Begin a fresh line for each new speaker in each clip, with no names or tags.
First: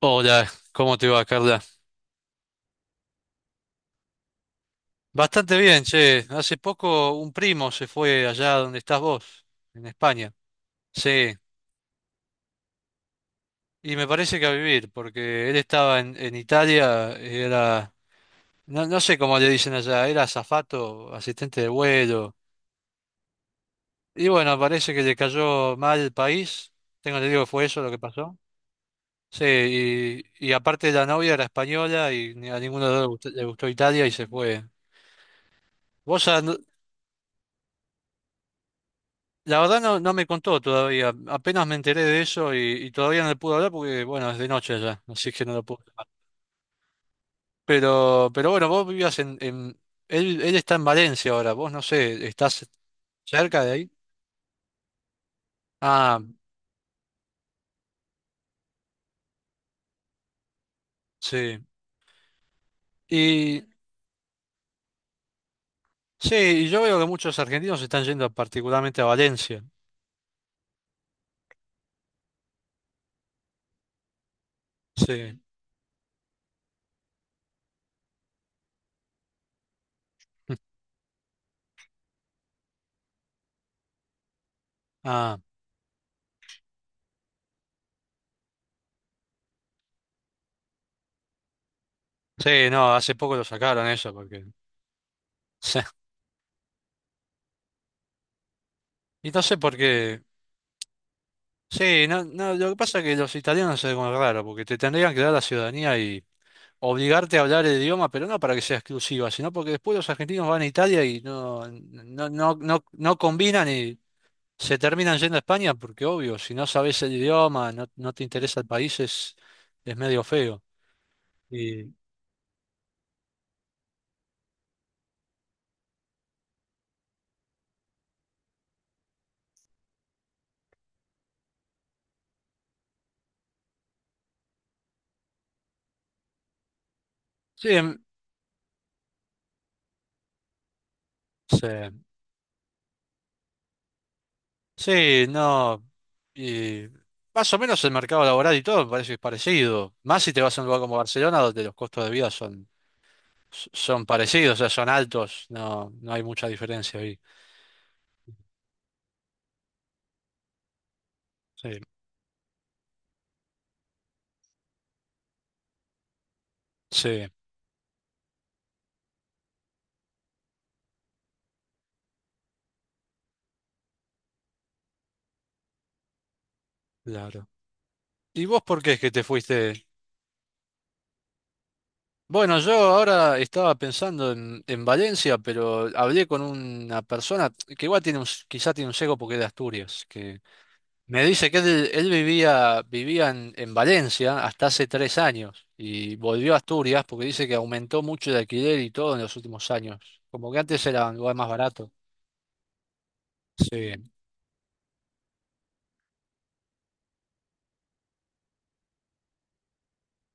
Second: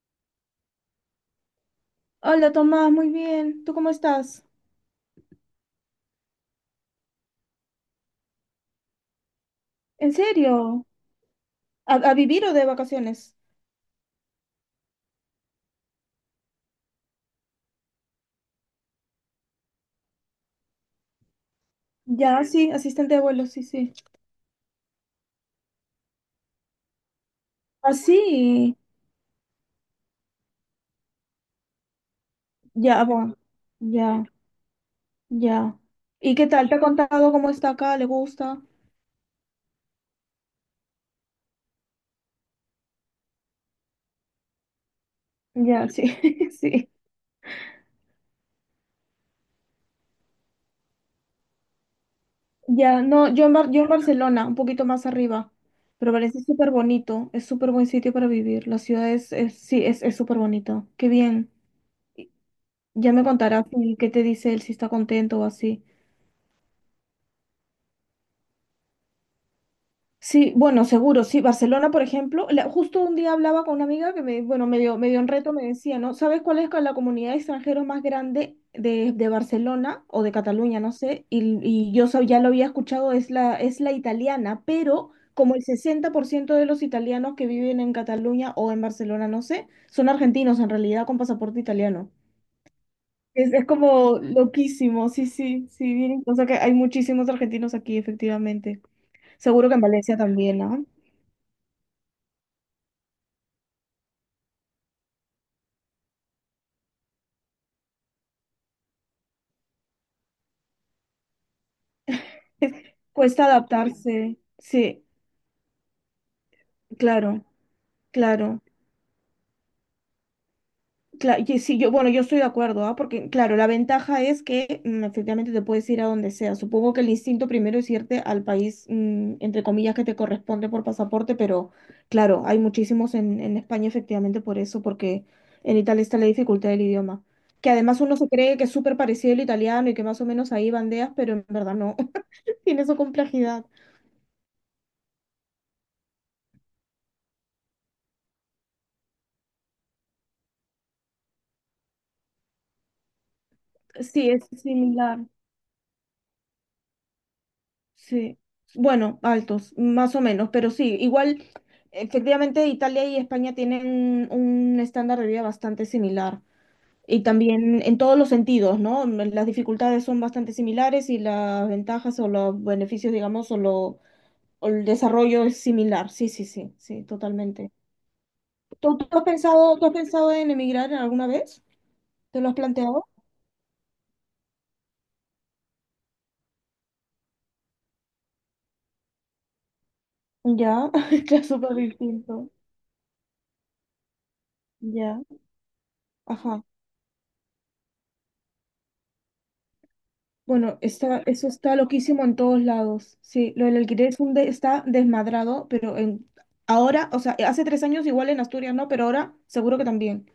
Hola, ¿cómo te va, Carla?
Hola Tomás, muy bien. ¿Tú cómo estás?
Bastante bien, che. Hace poco un primo se fue allá donde estás vos, en
¿En
España.
serio?
Sí,
¿A vivir o de vacaciones?
y me parece que a vivir, porque él estaba en Italia, era, no sé cómo le dicen allá, era azafato, asistente de vuelo.
Ya, sí, asistente de vuelo, sí, sí.
Y bueno, parece que le cayó mal el país. Tengo que digo que fue eso lo que pasó.
Así,
Sí, y aparte la novia era española y a ninguno de los
ya,
dos
bueno,
le gustó Italia y
ya,
se fue.
ya.
¿Vos
¿Y
a,
qué
no,
tal? ¿Te ha contado cómo está acá? ¿Le gusta?
La verdad no me contó todavía, apenas me enteré de eso y todavía no le pude hablar porque, bueno, es de noche ya, así que no lo puedo
Ya, sí,
llamar.
sí.
Pero bueno, vos vivías Él, él está en Valencia ahora, vos no sé, ¿estás
Ya, no,
cerca de
Yo en
ahí?
Barcelona, un poquito más arriba, pero
Ah,
parece súper bonito, es súper buen sitio para vivir, la ciudad sí, es súper bonito, qué bien.
sí.
Y Ya me
Y
contarás qué te dice él, si está contento o así.
sí, y yo veo que muchos argentinos están yendo particularmente a Valencia.
Sí, bueno, seguro, sí. Barcelona, por ejemplo, justo un día hablaba con una amiga que me, bueno, medio, medio en
Sí.
reto me decía, ¿no? ¿Sabes cuál es la comunidad de extranjeros más grande de Barcelona o de Cataluña? No sé. Y ya lo había escuchado, es la italiana, pero
Ah,
como el 60% de los italianos que viven en Cataluña o en Barcelona, no sé, son argentinos en realidad con pasaporte italiano.
sí, no, hace poco lo
Es
sacaron eso
como
porque...
loquísimo, sí, sí, sí, bien. O sea que hay muchísimos argentinos aquí, efectivamente.
Y no sé
Seguro que
por
en Valencia
qué...
también, ¿ah?
Sí, no, no, lo que pasa es que los italianos es algo raro, porque te tendrían que dar la ciudadanía obligarte a hablar el idioma, pero no para que sea exclusiva, sino porque después los argentinos van a Italia y no, no, no, no, no
Cuesta
combinan y
adaptarse,
se
sí,
terminan yendo a España porque obvio, si no sabes el
claro,
idioma, no, no te interesa
claro.
el país, es medio feo.
Y sí,
Y
bueno, yo estoy de acuerdo, ¿ah? Porque, claro, la ventaja es que efectivamente te puedes ir a donde sea. Supongo que el instinto primero es irte al país, entre comillas, que te corresponde por pasaporte, pero claro, hay muchísimos en España efectivamente por eso, porque en Italia está la dificultad del idioma.
sí,
Que además uno se cree que es súper parecido al italiano y que más o menos ahí bandeas, pero en
sí,
verdad no. Tiene su complejidad.
sí, no, y más o menos el mercado laboral y todo me parece que es parecido, más si te vas a un lugar como Barcelona donde los costos de vida son, son
Sí, es
parecidos, o sea, son
similar.
altos, no hay mucha diferencia ahí.
Sí, bueno, altos, más o menos, pero sí, igual,
Sí,
efectivamente, Italia y España tienen un estándar de vida bastante similar. Y
sí,
también en todos los sentidos, ¿no? Las dificultades son bastante similares y las ventajas o los beneficios, digamos, o el desarrollo es similar. Sí, sí, sí, sí,
claro.
totalmente.
¿Y vos por qué
¿Tú,
es que
tú
te
has pensado,
fuiste?
tú has pensado en emigrar alguna vez? ¿Te lo has
Bueno, yo
planteado?
ahora estaba pensando en Valencia, pero hablé con una persona que igual tiene un, quizá tiene un sesgo porque es de Asturias, que
Ya,
me
claro,
dice que
súper
él
distinto.
vivía en Valencia hasta hace tres
Ya,
años y volvió a
ajá.
Asturias porque dice que aumentó mucho el alquiler y todo en los últimos años. Como que
Bueno,
antes era un
está,
lugar
eso
más
está
barato.
loquísimo en todos lados. Sí, lo del alquiler
Sí,
es está desmadrado, pero ahora, o sea, hace 3 años igual en Asturias no, pero ahora seguro que también.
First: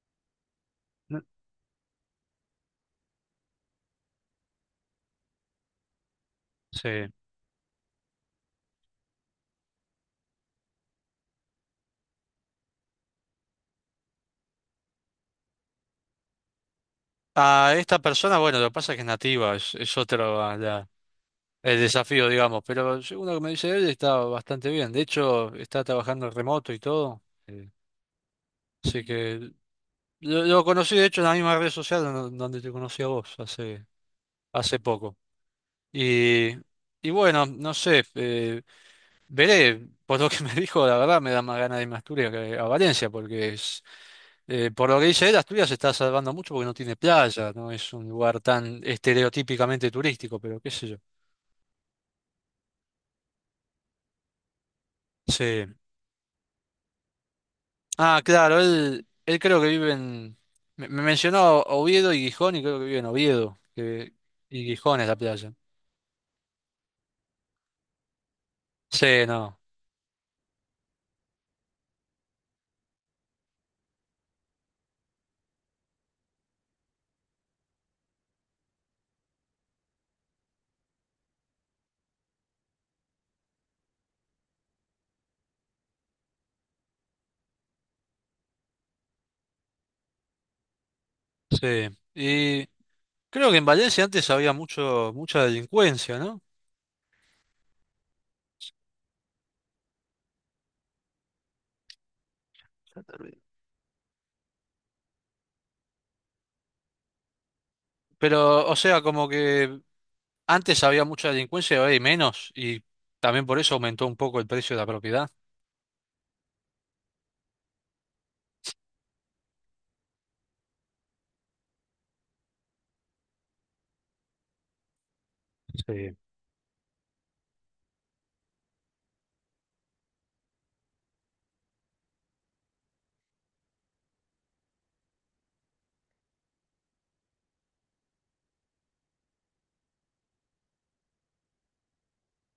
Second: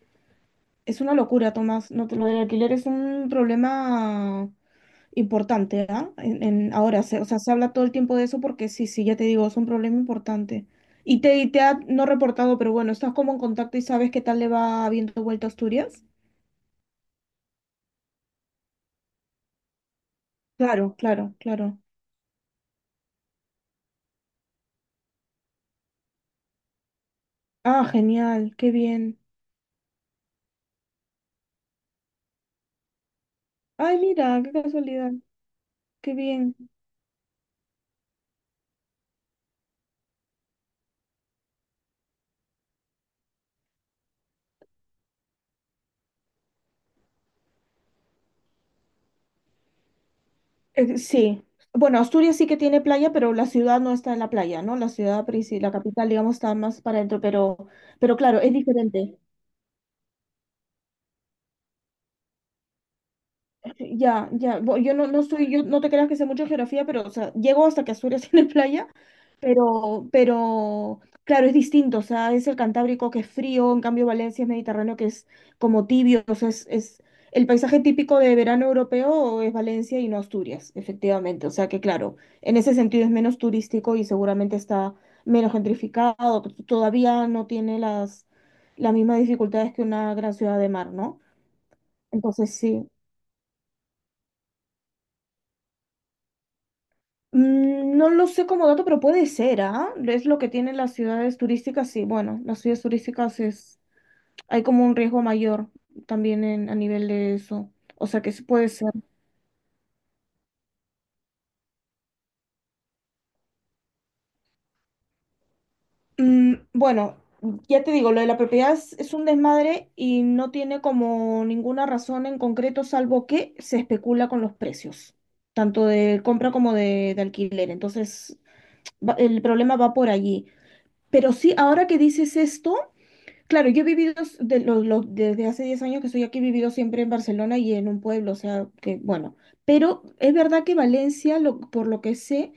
Es una
no-
locura, Tomás. No, lo del alquiler es un problema importante, ¿ah? Ahora,
sí.
o sea, se habla todo el tiempo de eso porque sí, sí, ya te digo, es un problema importante. Y te ha no reportado, pero bueno, estás como en contacto y sabes qué tal le va habiendo vuelta a Asturias.
A esta persona, bueno, lo que pasa es que es nativa, es otra,
Claro, claro,
el
claro.
desafío, digamos, pero según lo que me dice él, está bastante bien. De hecho, está trabajando en remoto y todo. eh,
Ah, genial, qué
así
bien.
que lo conocí, de hecho, en la misma red social donde te conocí a vos hace,
Ay, mira, qué
hace
casualidad.
poco.
Qué
Y,
bien.
y bueno, no sé, veré, por lo que me dijo, la verdad me da más ganas de irme a Asturias que a Valencia, porque es, por lo que dice él, Asturias se está salvando mucho porque no tiene playa, no es un lugar tan estereotípicamente turístico, pero qué sé yo.
Sí. Bueno, Asturias sí que tiene playa, pero la ciudad no está en la playa, ¿no? La ciudad,
Sí.
la capital, digamos, está más para adentro, pero,
Ah,
claro, es
claro,
diferente.
él creo que vive en... me mencionó Oviedo y Gijón y creo que vive en Oviedo.
Ya, ya.
Y
Yo
Gijón es
no,
la
no
playa.
soy, yo no te creas que sé mucho de geografía, pero o sea, llego hasta que Asturias tiene playa.
Sí, no,
Pero, claro, es distinto, o sea, es el Cantábrico que es frío, en cambio Valencia es Mediterráneo que es como tibio, o sea, es el paisaje típico de verano europeo es Valencia y no Asturias, efectivamente, o sea que claro, en ese sentido es menos turístico y seguramente está menos gentrificado, todavía no tiene las mismas dificultades que una gran ciudad de mar, ¿no?
sí.
Entonces
Y
sí.
creo que en Valencia antes había mucho, mucha delincuencia, ¿no?
No lo sé como dato, pero puede ser, ¿ah? Es lo que tienen las ciudades turísticas, sí. Bueno, las ciudades
Ya terminé.
turísticas es hay como un riesgo mayor también a nivel de eso. O sea que sí
Pero,
puede
o
ser.
sea, como que antes había mucha delincuencia y ahora hay menos, y también por eso aumentó un poco el precio de la propiedad.
Bueno, ya te digo, lo de la propiedad es un desmadre y no tiene como ninguna razón en concreto, salvo que se especula con los precios, tanto
Sí.
de compra como de alquiler. Entonces, el problema va por allí. Pero sí, ahora que dices esto. Claro, yo he vivido desde hace 10 años que estoy aquí, he vivido siempre en Barcelona y en un pueblo, o sea, que bueno, pero es verdad que Valencia, por lo que sé,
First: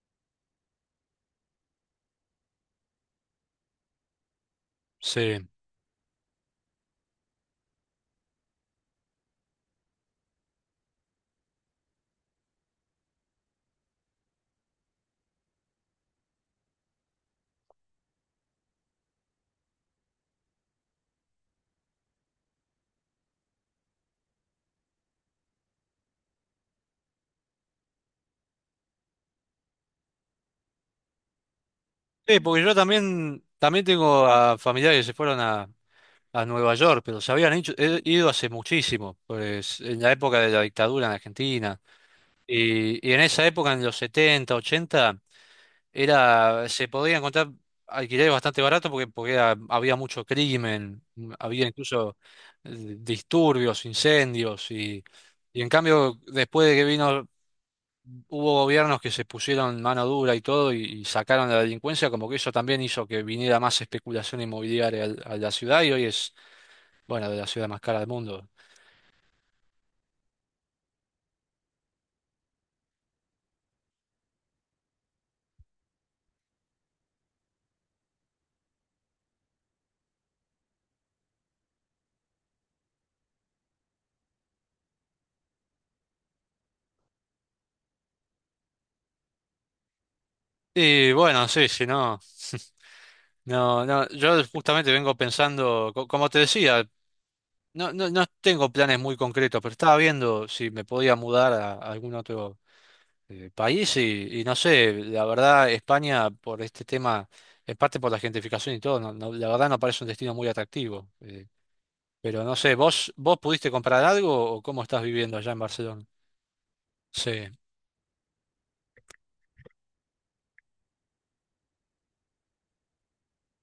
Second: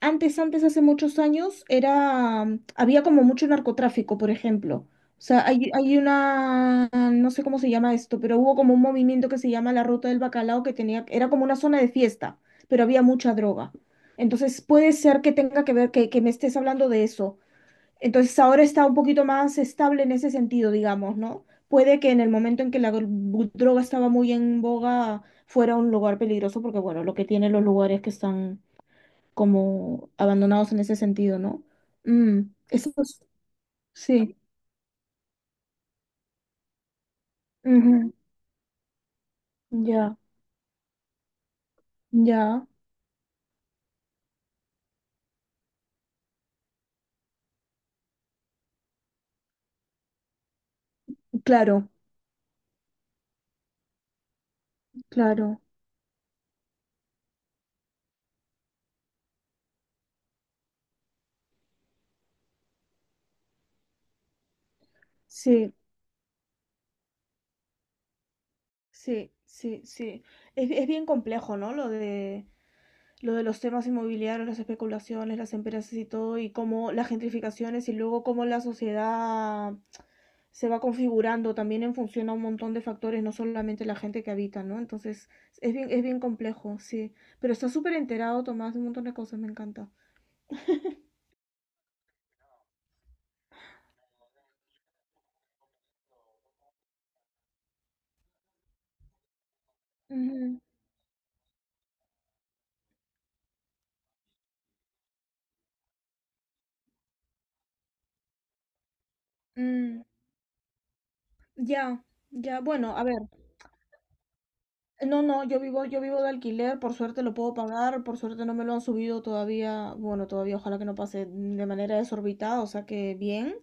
antes, antes, hace muchos años, había como mucho narcotráfico, por ejemplo. O sea,
Sí.
hay una, no sé cómo se llama esto, pero hubo como un movimiento que se llama la Ruta del Bacalao que era como una zona de fiesta, pero había mucha droga. Entonces puede ser que tenga que ver, que me estés hablando de eso, entonces ahora está un poquito más estable en ese sentido, digamos, ¿no? Puede que en el momento en que la droga estaba muy en boga fuera un lugar peligroso, porque bueno, lo que tienen los lugares que están como abandonados en ese sentido, ¿no?
Sí,
Mm,
porque yo
eso es-
también, también tengo
sí.
a familiares que se fueron a Nueva York, pero he
Ujú,
ido hace muchísimo, pues, en la
ya,
época de la dictadura en Argentina.
ya.
Y en esa época, en los 70, 80, era, se podía encontrar alquileres bastante baratos porque, había mucho crimen, había
claro,
incluso disturbios, incendios.
claro.
Y en cambio, después de que vino, hubo gobiernos que se pusieron mano dura y todo y sacaron la delincuencia, como que eso también hizo que viniera más especulación inmobiliaria a la
Sí,
ciudad y hoy es bueno, de la ciudad más cara del mundo.
sí, sí, sí. Es bien complejo, ¿no? Lo de los temas inmobiliarios, las especulaciones, las empresas y todo, y cómo las gentrificaciones y luego cómo la sociedad se va configurando también en función a un montón de factores, no solamente la gente que habita, ¿no? Entonces, es bien complejo, sí. Pero está súper enterado, Tomás, de un montón de cosas, me encanta.
Y bueno, sí, si no, no, no, yo justamente vengo pensando, como te decía, no, no, no tengo planes muy concretos, pero estaba viendo
Ujú.
si me podía mudar a algún otro país y no sé, la verdad, España por este tema, en parte por la gentrificación y todo, no, no, la verdad no
Mm,
parece un destino muy atractivo.
ya,
Pero no
ya,
sé,
bueno, a
¿
ver,
vos pudiste comprar algo o cómo estás
no,
viviendo
no,
allá en
yo vivo, yo
Barcelona?
vivo de alquiler, por suerte lo
Sí,
puedo pagar, por suerte no me lo han subido todavía, bueno, todavía ojalá que no pase de manera desorbitada, o sea que bien.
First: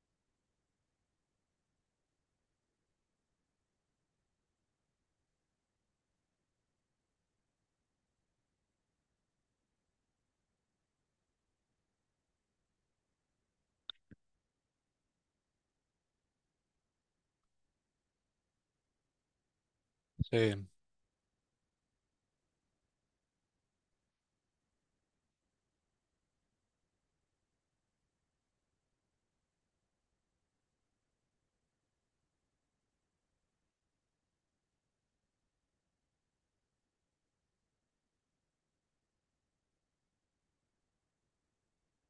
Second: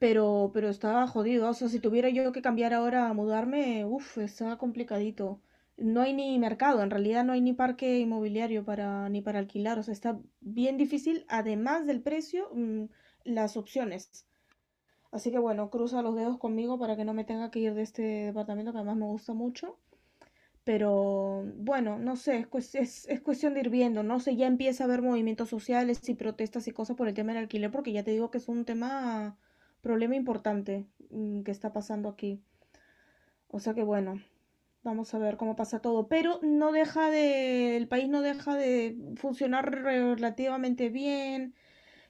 Pero estaba jodido. O sea, si tuviera yo que cambiar ahora a mudarme, uff, está complicadito. No hay ni mercado, en realidad no hay ni parque inmobiliario para, ni para alquilar. O sea, está bien difícil, además del precio, las opciones. Así que bueno, cruza los dedos conmigo para que no me tenga que ir de este departamento que además me gusta mucho.
sí,
Pero bueno, no sé, es cuestión de ir viendo, no sé, ya empieza a haber movimientos sociales y protestas y cosas por el tema del alquiler, porque ya te digo que es un problema importante que está pasando aquí. O sea que bueno, vamos a ver cómo pasa todo, pero no deja de, el país no deja de funcionar relativamente bien,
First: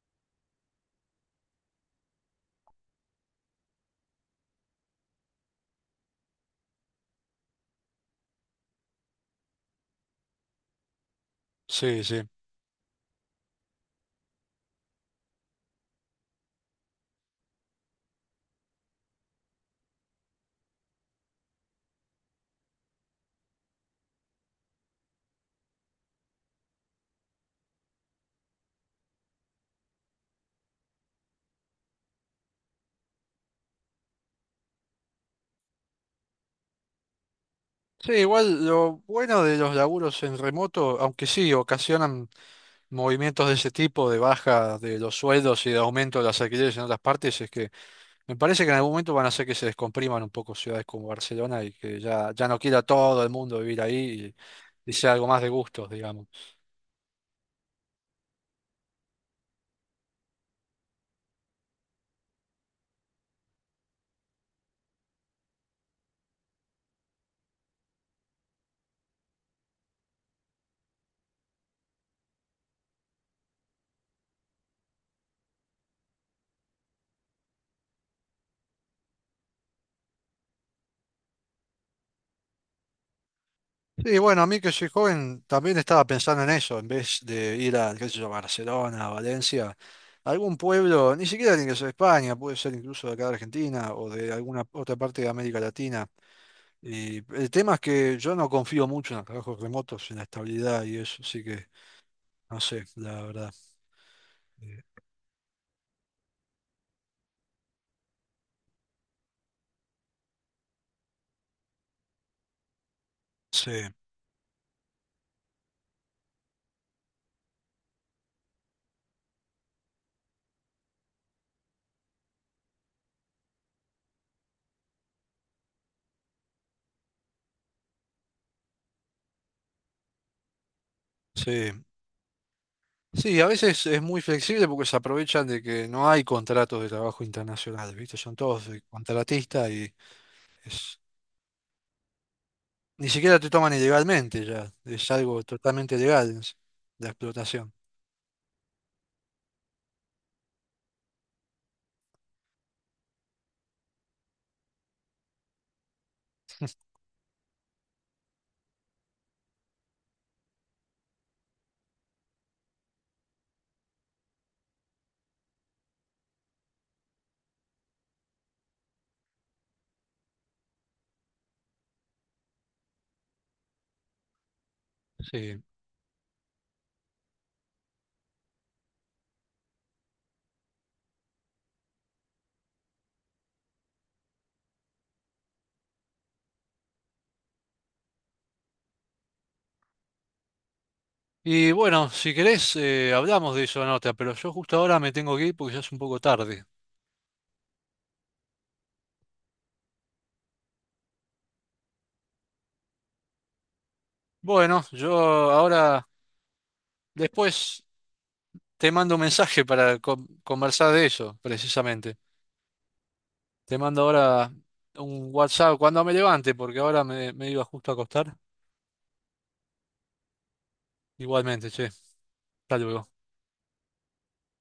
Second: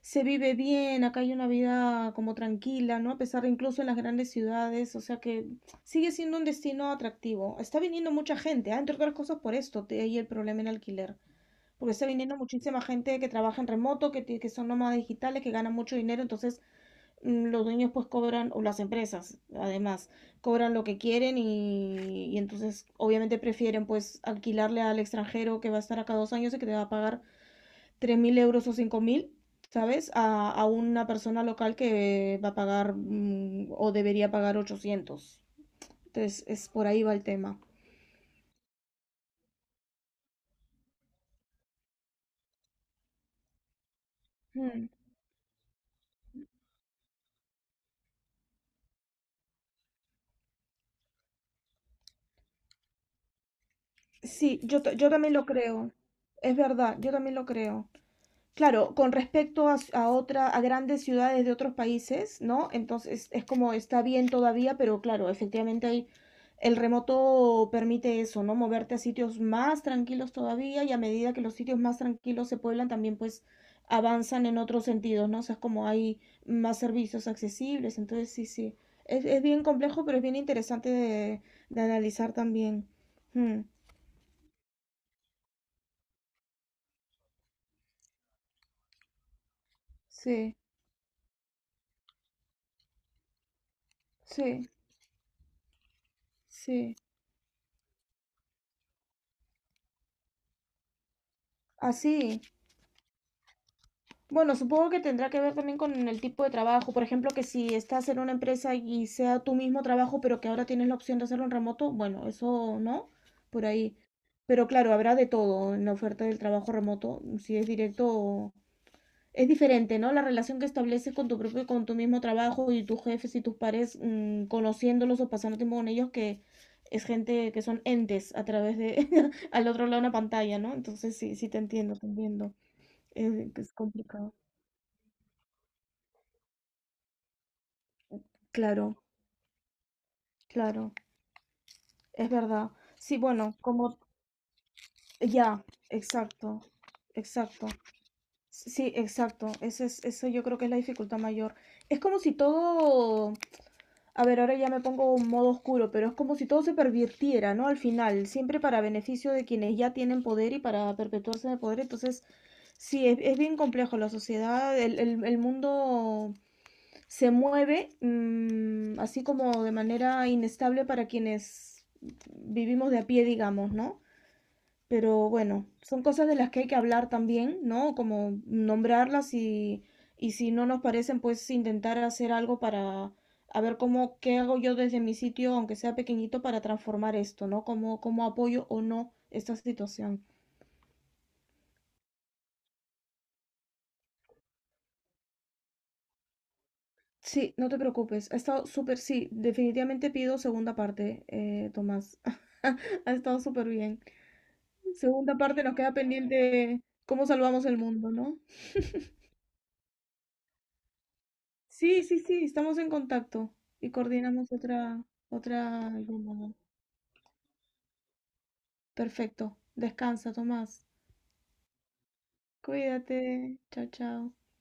se vive bien, acá hay una vida como tranquila, ¿no? A pesar de incluso en las grandes ciudades, o sea que sigue siendo un destino atractivo. Está viniendo mucha gente, entre otras cosas por esto, hay el problema en alquiler, porque
sí,
está
sí.
viniendo muchísima gente que trabaja en remoto, que son nómadas digitales, que ganan mucho dinero, entonces los dueños pues cobran, o las empresas además, cobran lo que quieren y entonces obviamente prefieren pues alquilarle al extranjero que va a estar acá 2 años y que te va a pagar 3.000 euros o 5.000, ¿sabes? A una persona local que va a pagar o debería pagar 800. Entonces, es por ahí va el tema.
Sí, igual lo bueno de los laburos en remoto, aunque sí ocasionan movimientos de ese tipo, de baja
Mm.
de los sueldos y de aumento de las alquileres en otras partes, es que me parece que en algún momento van a hacer que se descompriman un poco ciudades como Barcelona y que ya, ya no quiera todo el mundo vivir ahí
Sí, yo,
y
ta- yo
sea algo
también
más
lo
de gustos,
creo.
digamos.
Es verdad, yo también lo creo. Claro, con respecto a, s- a otra, a grandes ciudades de otros países, ¿no? Entonces es como está bien todavía, pero claro, efectivamente el remoto permite eso, ¿no? Moverte a sitios más tranquilos todavía y a medida que los sitios más tranquilos se pueblan, también pues avanzan en otros sentidos, ¿no? O sea, es como hay más servicios accesibles, entonces sí, sí. Es bien complejo, pero es bien interesante de analizar también. Mm,
Sí, bueno, a mí que soy joven también estaba pensando en eso, en vez de ir a, qué sé yo, Barcelona, Valencia,
sí,
algún pueblo, ni siquiera tiene que ser España, puede ser incluso de acá de Argentina o de alguna
sí,
otra parte de América Latina.
sí.
Y el tema es que yo no confío mucho en los trabajos remotos, en la estabilidad y eso, así que
Así.
no sé, la verdad.
Bueno,
Eh,
supongo que tendrá que ver también con el tipo de trabajo. Por ejemplo, que si estás en una empresa y sea tu mismo trabajo, pero que ahora tienes la opción de hacerlo en remoto, bueno, eso no, por
Sí,
ahí. Pero claro, habrá de todo en la oferta del trabajo remoto, si es directo. Es diferente, ¿no? La relación que estableces con tu propio, con tu mismo trabajo y tus jefes y tus pares, conociéndolos o pasando tiempo con ellos, que es gente que son entes a través de, al otro lado de una pantalla, ¿no? Entonces sí, sí te
sí.
entiendo, te entiendo. Es,
Sí, a
es
veces es muy
complicado.
flexible porque se aprovechan de que no hay contratos de trabajo internacional, ¿viste? Son todos de
Claro.
contratistas y
Claro,
es-
es verdad.
ni
Sí,
siquiera te
bueno,
toman
como
ilegalmente ya, es algo
ya,
totalmente legal es
exacto,
la
exacto.
explotación.
Sí, exacto. Eso yo creo que es la dificultad mayor. Es como si todo, a ver, ahora ya me pongo en modo oscuro, pero es como si todo se pervirtiera, ¿no? Al final, siempre para beneficio de quienes ya tienen poder y para perpetuarse en el poder. Entonces, sí, es bien complejo la sociedad, el mundo se mueve así como de manera inestable para quienes vivimos de a pie, digamos, ¿no? Pero
Sí.
bueno, son cosas de las que hay que hablar también, ¿no? Como nombrarlas y si no nos parecen, pues intentar hacer algo para a ver cómo, qué hago yo desde mi sitio, aunque sea pequeñito, para transformar esto, ¿no? Cómo apoyo o no esta situación.
Y bueno, si querés, hablamos de eso, en otra pero yo justo ahora me tengo que ir porque ya es un poco tarde.
Sí, no te preocupes. Ha estado súper, sí, definitivamente pido segunda parte, Tomás. Ha estado súper bien.
Bueno, yo
Segunda parte nos queda
ahora,
pendiente cómo salvamos el
después...
mundo, ¿no?
Te mando un mensaje para conversar de eso,
Sí,
precisamente.
sí, sí, estamos en contacto
Te
y
mando
coordinamos
ahora
otra,
un WhatsApp
otra
cuando me levante,
llamada.
porque ahora me iba justo a acostar.
Perfecto. Descansa, Tomás.
Igualmente, che. Hasta luego.
Cuídate. Chao, chao.